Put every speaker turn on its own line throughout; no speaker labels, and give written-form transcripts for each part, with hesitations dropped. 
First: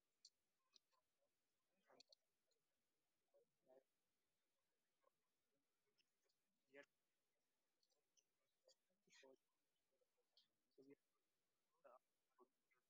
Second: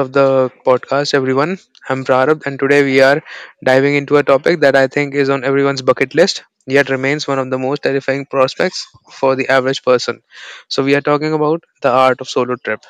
of the podcast, everyone. I'm Prarabh, and today we are diving into a topic that I think is on everyone's bucket list, yet remains one of the most terrifying prospects for the average person. So, we are talking about the art of solo trip.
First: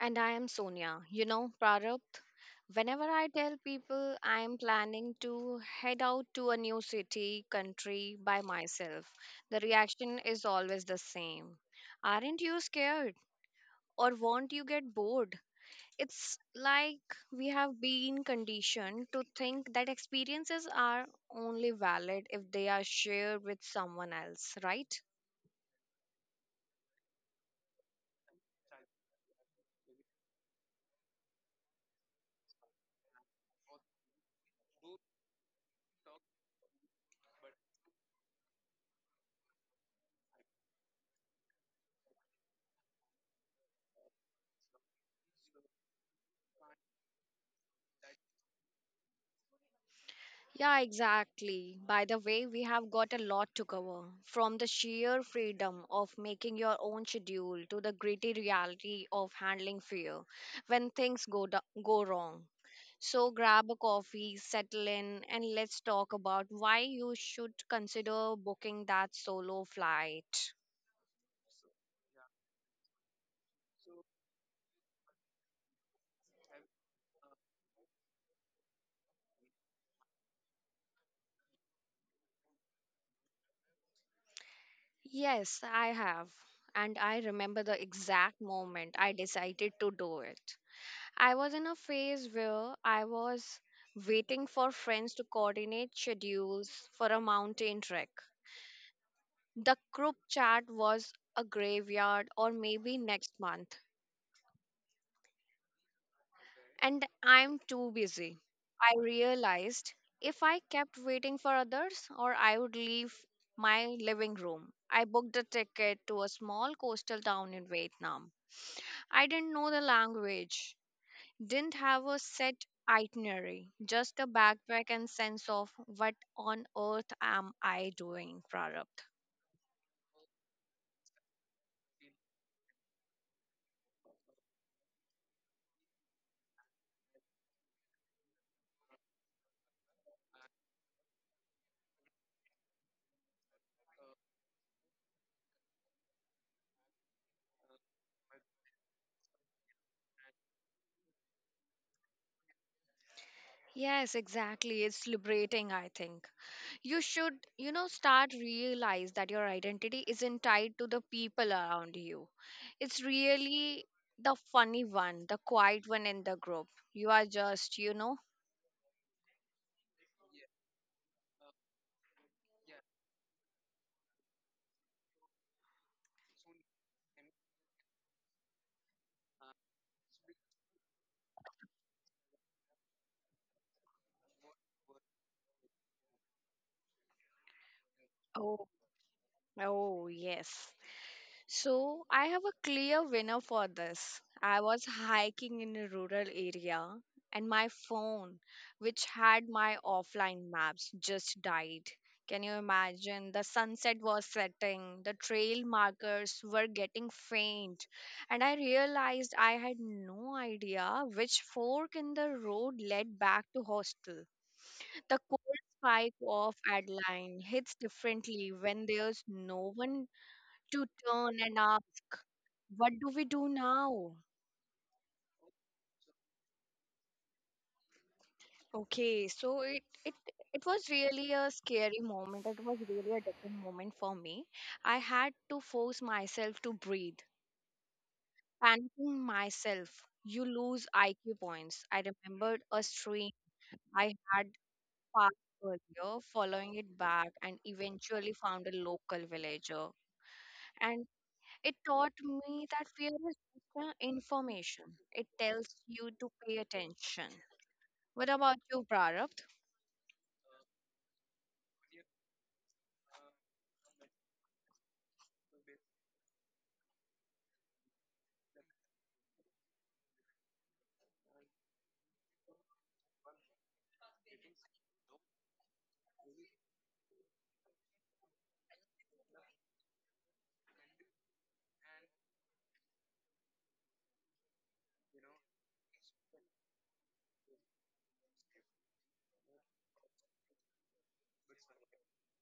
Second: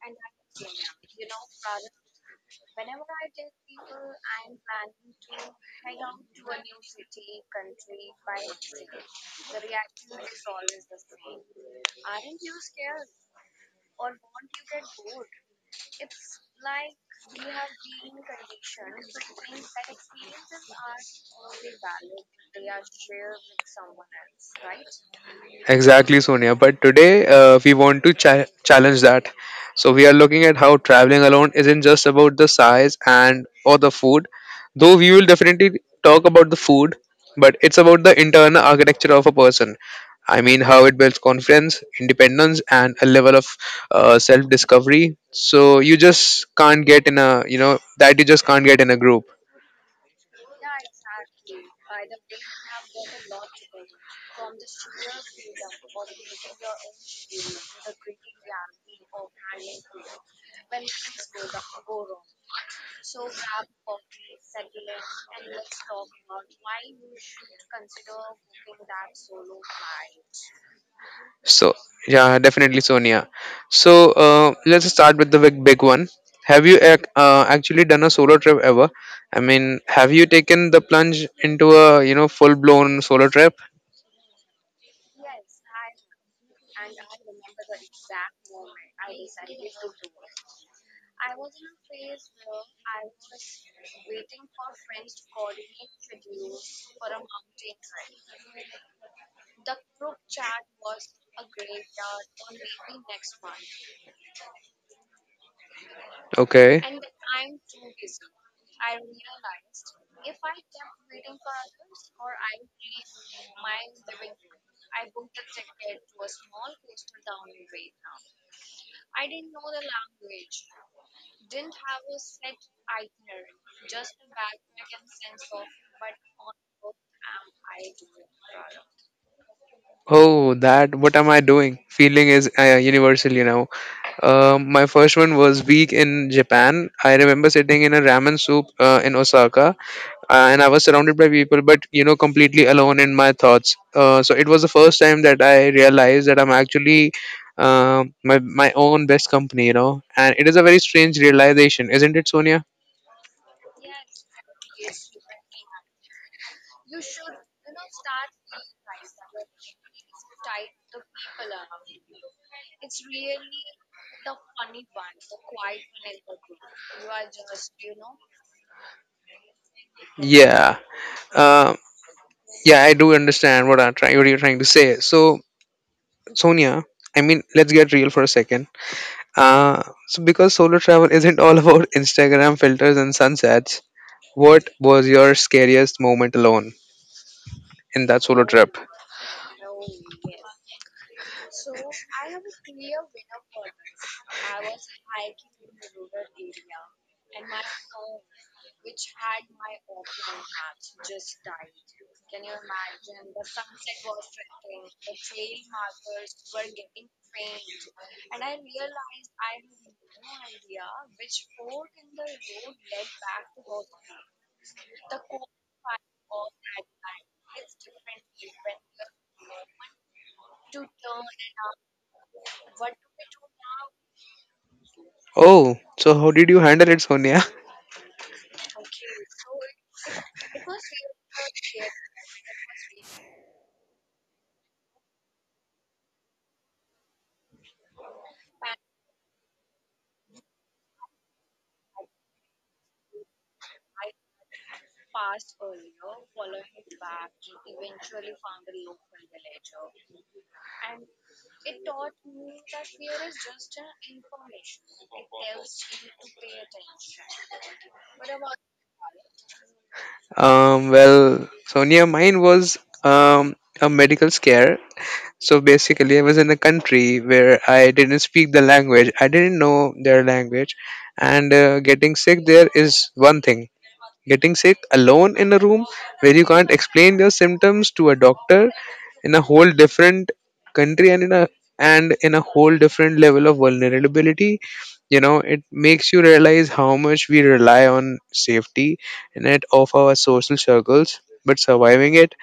And I am Sonia. Prarabdh, whenever I tell people I am planning to head out to a new city, country by myself, the reaction is always the same. Aren't you scared? Or won't you get bored? It's like we have been conditioned to think that experiences are only valid if they are shared with someone else, right?
Exactly, Sonia. But today, we want to challenge that. So we are looking at how traveling alone isn't just about the size and or the food, though we will definitely talk about the food, but it's about the internal architecture of a person. I mean, how it builds confidence, independence, and a level of self-discovery. So you just can't get in a that you just can't get in a group.
Yeah, exactly. By the way, we have got a lot to cover from the sheer freedom of making your own schedule to the gritty reality of handling fear when things go wrong. So, grab a coffee, settle in, and let's talk about why you should consider booking that solo flight.
So yeah, definitely Sonia. So let's start with the big, big one. Have you actually done a solo trip ever? I mean, have you taken the plunge into a full blown solo trip?
Yes, I have. And I remember the exact moment I decided to do it. I was in a phase where I was waiting for friends to coordinate schedules for a mountain trek. The group chat was a graveyard or maybe next month,
Okay.
and I'm too busy. I realized if I kept waiting for others, or I would leave my living room. I booked a ticket to a small coastal town in Vietnam. I didn't know the language, didn't have a set itinerary, just a backpack and sense of what on earth am I doing, Prarabdh.
Oh, that. What am I doing? Feeling is universal, you know. My first one was week in Japan. I remember sitting in a ramen soup in Osaka, and I was surrounded by people, but you know, completely alone in my thoughts. So it was the first time that I realized that I'm actually my own best company, you know. And it is a very strange realization, isn't it, Sonia?
Yes, exactly. It's liberating, I think. You should, start realize that your identity isn't tied to the people around you. It's really the funny one, the quiet one in the group. You are just,
Yeah. Uh, yeah, I do understand what I'm trying. What you're trying to say. So, Sonia, I mean, let's get real for a second. Uh, so because solo travel isn't all about Instagram filters and sunsets, what was your scariest moment alone in that solo
oh,
trip?
oh, yes. So, I have a clear winner for this. I was hiking in a rural area and my phone, which had my offline maps, just died. Can you imagine? The sunset was setting, the trail markers were getting faint, and I realized I had no idea which fork in the road led back to hostel. The cold spike of Adeline hits differently when there's no one to turn and ask, what do we do now?
Oh, so how did you handle it, Sonia?
Okay, so it was really a scary moment. It was really a different moment for me. I had to force myself to breathe, panicking myself. You lose IQ points. I remembered a stream I had passed earlier, following it back, and eventually found a local villager. And it taught me that fear is just a information. It tells you to pay attention. What about you, Prarapt?
Well, Sonia, mine was um, a medical scare. So basically, I was in a country where I didn't speak the language, I didn't know their language, and getting sick there is one thing. Getting sick alone in a room where you can't explain your symptoms to a doctor in a whole different country, and in a whole different level of vulnerability. You know, it makes you realize how much we rely on safety and it of our social circles, but surviving it,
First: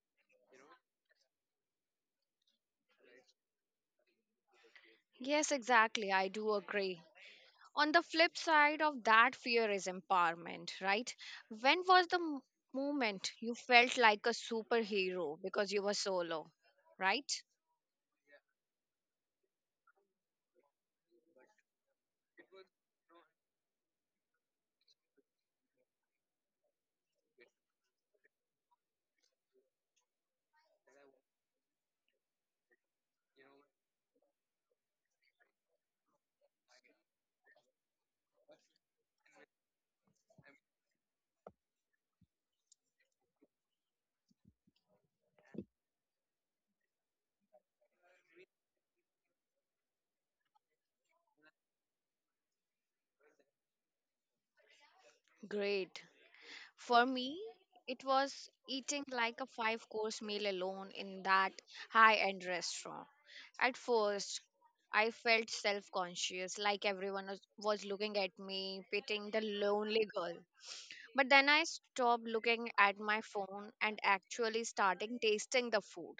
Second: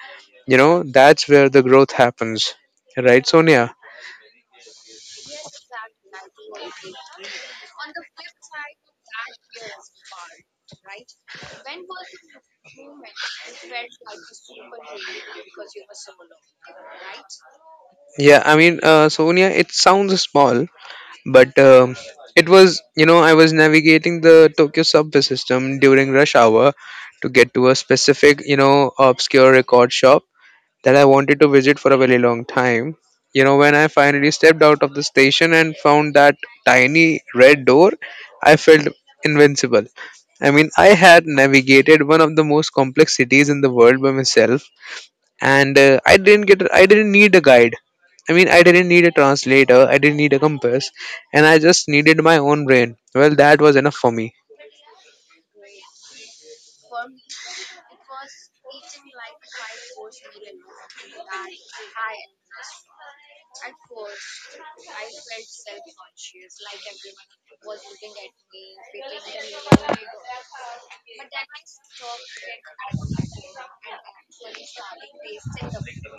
you know, that's where the growth happens, right, Sonia?
Yes, exactly. I do agree. On the flip side of that fear is empowerment, right? When was the moment you felt like a superhero because you were solo, right?
Yeah, I mean, Sonia, it sounds small, but it was, you know, I was navigating the Tokyo subway system during rush hour to get to a specific, you know, obscure record shop that I wanted to visit for a very long time. You know, when I finally stepped out of the station and found that tiny red door, I felt invincible. I mean, I had navigated one of the most complex cities in the world by myself, and I didn't get I didn't need a guide. I mean, I didn't need a translator, I didn't need a compass, and I just needed my own brain. Well, that was enough for me.
Great. For me, it was eating like a five course meal alone in that high end restaurant. At first, I felt self conscious, like everyone was looking at me, pitying the lonely girl. But then I stopped looking at my phone and actually starting tasting the food.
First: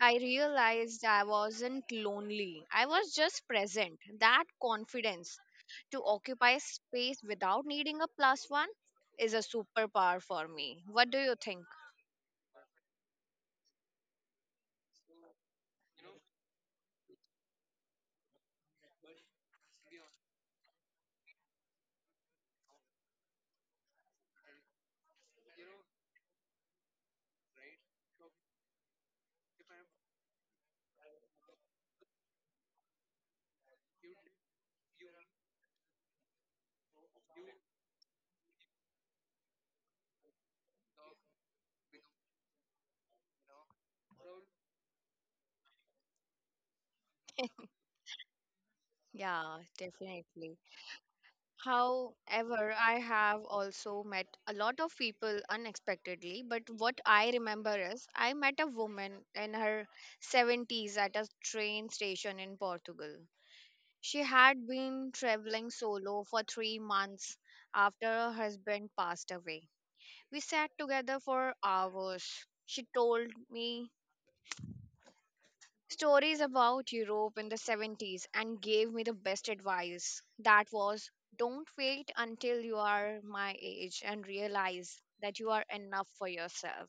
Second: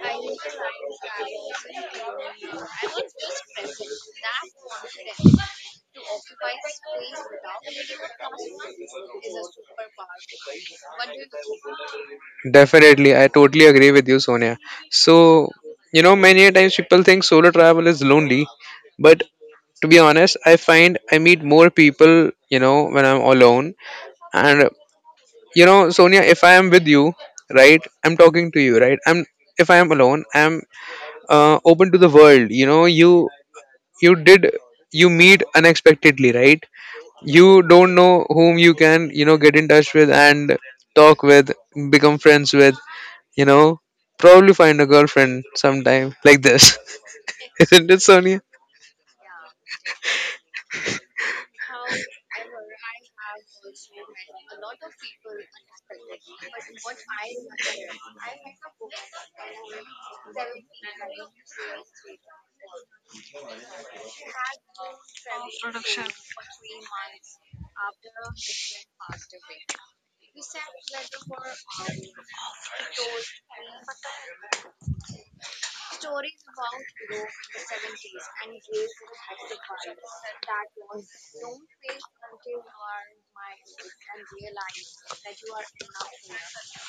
I realized I wasn't lonely. I was just present. That confidence to occupy space without needing a plus one is a superpower for me. What do you think?
Definitely, I totally agree with you, Sonia. So, you know, many a times people think solo travel is lonely, but to be honest, I find I meet more people, you know, when I'm alone. And you know, Sonia, if I am with you, right, I'm talking to you, right. I'm if I am alone, I'm open to the world. You know, you did you meet unexpectedly, right. You don't know whom you can, you know, get in touch with and talk with, become friends with, you know, probably find a girlfriend sometime like this. Isn't it, Sonia?
Yeah, definitely. However, I have also met a lot of people unexpectedly, but what I remember is I met a woman in her 70s at a train station in Portugal. She had been traveling solo for 3 months after her husband passed away. We sat together for hours. She told me stories about Europe in the 70s and gave me the best advice. That was don't wait until you are my age and realize that you are enough for yourself.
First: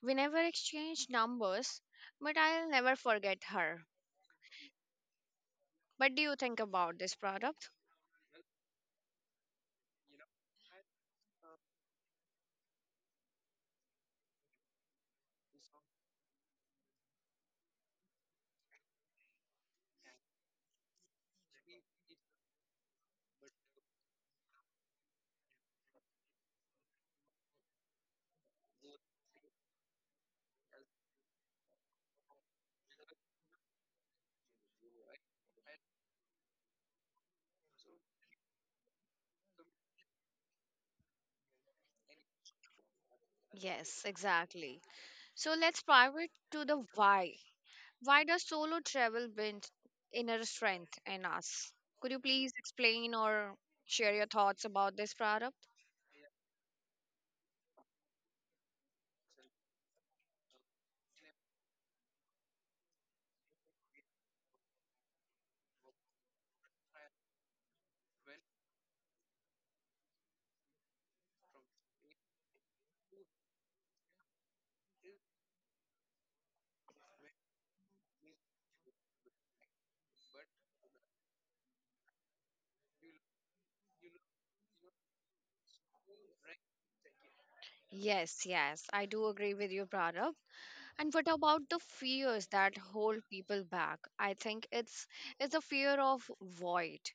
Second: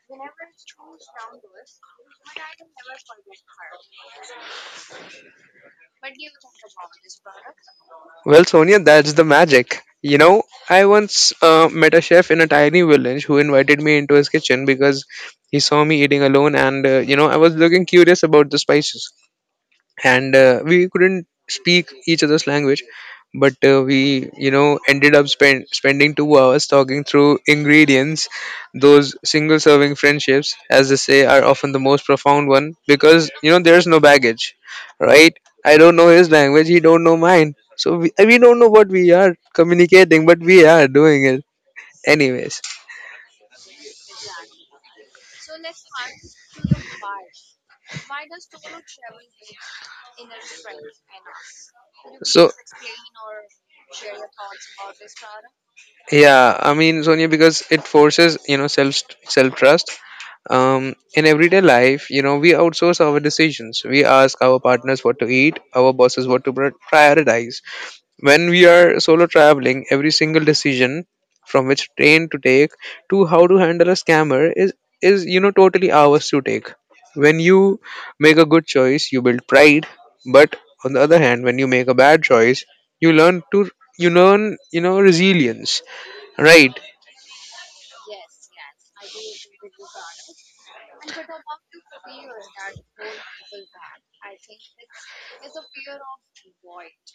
We never exchanged numbers, but I'll never forget her. What do you think about this product?
Well, Sonia, that's the magic, you know. I once met a chef in a tiny village who invited me into his kitchen because he saw me eating alone, and you know, I was looking curious about the spices. And we couldn't speak each other's language, but we, you know, ended up spending 2 hours talking through ingredients. Those single serving friendships, as they say, are often the most profound one because, you know, there's no baggage, right. I don't know his language, he don't know mine, so we don't know what we are communicating, but we are doing it anyways.
Yes, exactly. So let's pivot to the why. Why does solo travel build inner strength in us? Could you please
So,
explain or share your thoughts about this product?
yeah, I mean, Sonia, because it forces, you know, self trust. In everyday life, you know, we outsource our decisions. We ask our partners what to eat, our bosses what to prioritize. When we are solo traveling, every single decision, from which train to take to how to handle a scammer, is, you know, totally ours to take. When you make a good choice, you build pride, but on the other hand, when you make a bad choice, you learn to you learn, you know, resilience, right.
Yes, yes, I do agree with you, Pranav. And what about the fears that hold people back? I think it's a fear of void,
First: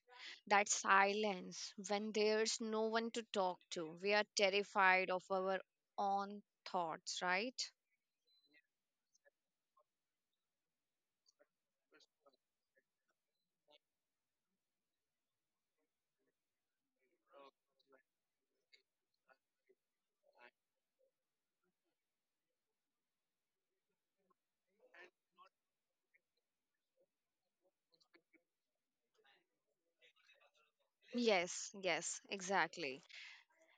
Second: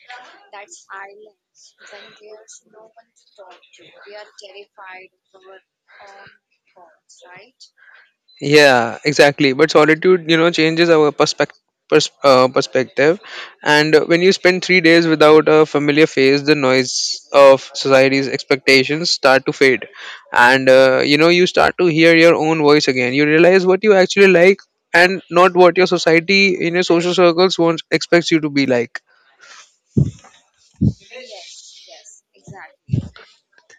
that silence when there's no one to talk to. We are terrified of our own thoughts, right?
Yeah, exactly. But solitude, you know, changes our perspective. Perspective. And when you spend 3 days without a familiar face, the noise of society's expectations start to fade. And you know, you start to hear your own voice again. You realize what you actually like, and not what your society in your social circles wants expects you to be like.
Yes, yes, exactly.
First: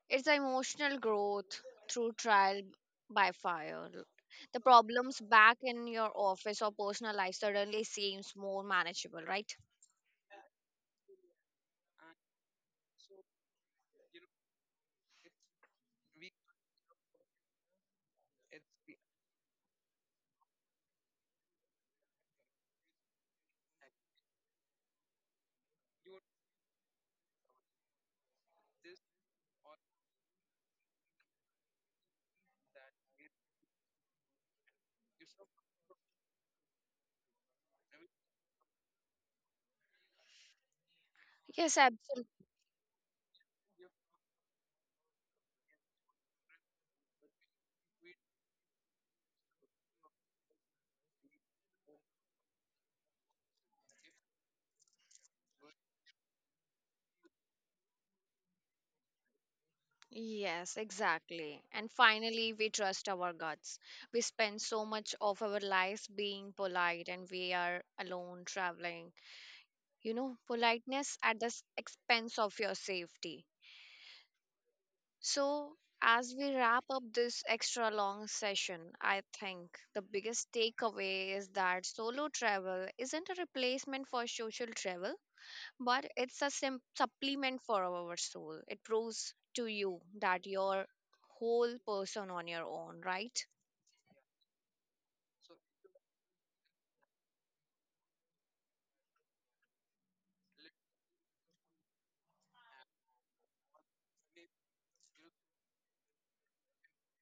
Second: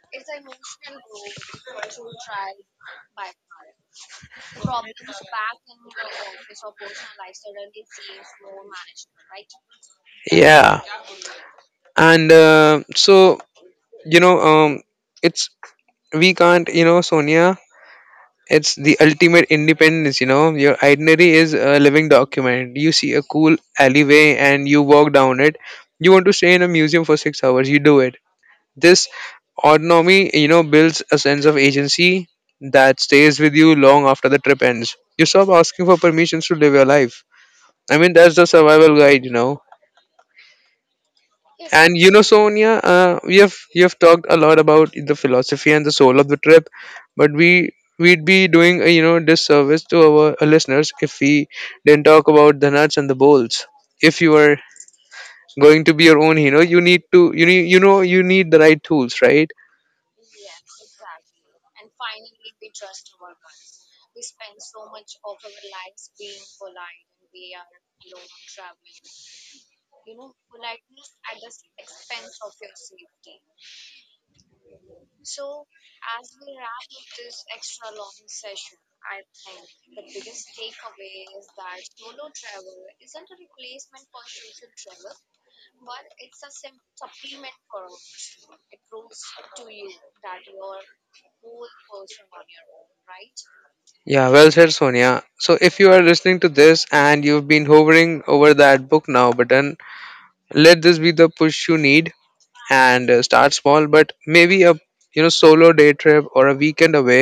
It's the emotional growth through trial by fire. The problems back in your office or personal life suddenly seems more manageable, right?
Yeah, and so, you know, it's we can't you know, Sonia, it's the ultimate independence, you know. Your itinerary is a living document. You see a cool alleyway and you walk down it. You want to stay in a museum for 6 hours, you do it. This autonomy, you know, builds a sense of agency that stays with you long after the trip ends. You stop asking for permissions to live your life. I mean, that's the survival guide, you know.
Yes,
And you know,
absolutely.
Sonia, we have you have talked a lot about the philosophy and the soul of the trip, but we'd be doing a, you know, disservice to our listeners if we didn't talk about the nuts and the bolts. If you are going to be your own hero, you need, you know, you need the right tools, right?
Yes, exactly. And finally, we trust our guts. We spend so much of our lives being polite and we are alone traveling. Politeness at the expense of your safety. So, as we wrap up this extra long session, I think the biggest takeaway is that solo travel isn't a replacement for social travel, but it's a supplement for our soul. It proves to you that you're whole person on your own, right?
Yeah, well said, Sonia. So if you are listening to this and you've been hovering over that book now button, let this be the push you need. And start small, but maybe a, you know, solo day trip or a weekend away.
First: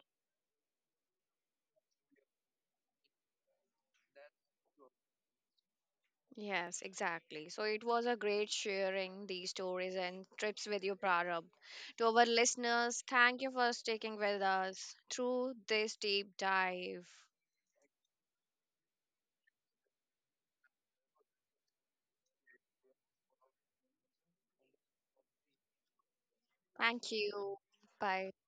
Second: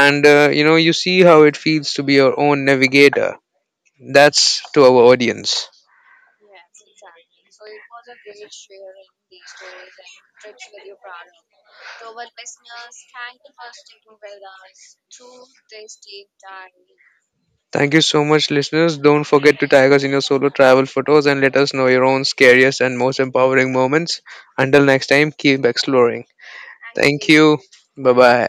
And you know, you see how it feels to be your own navigator. That's to our audience.
Yes, exactly. So it was a great sharing these stories and trips with you, Prarabh. To our listeners, thank you for sticking with us through this deep dive.
Thank you so much, listeners. Don't forget to tag us in your solo travel photos and let us know your own scariest and most empowering moments. Until next time, keep exploring.
Thank
Thank you.
you.
Bye
Bye.
bye.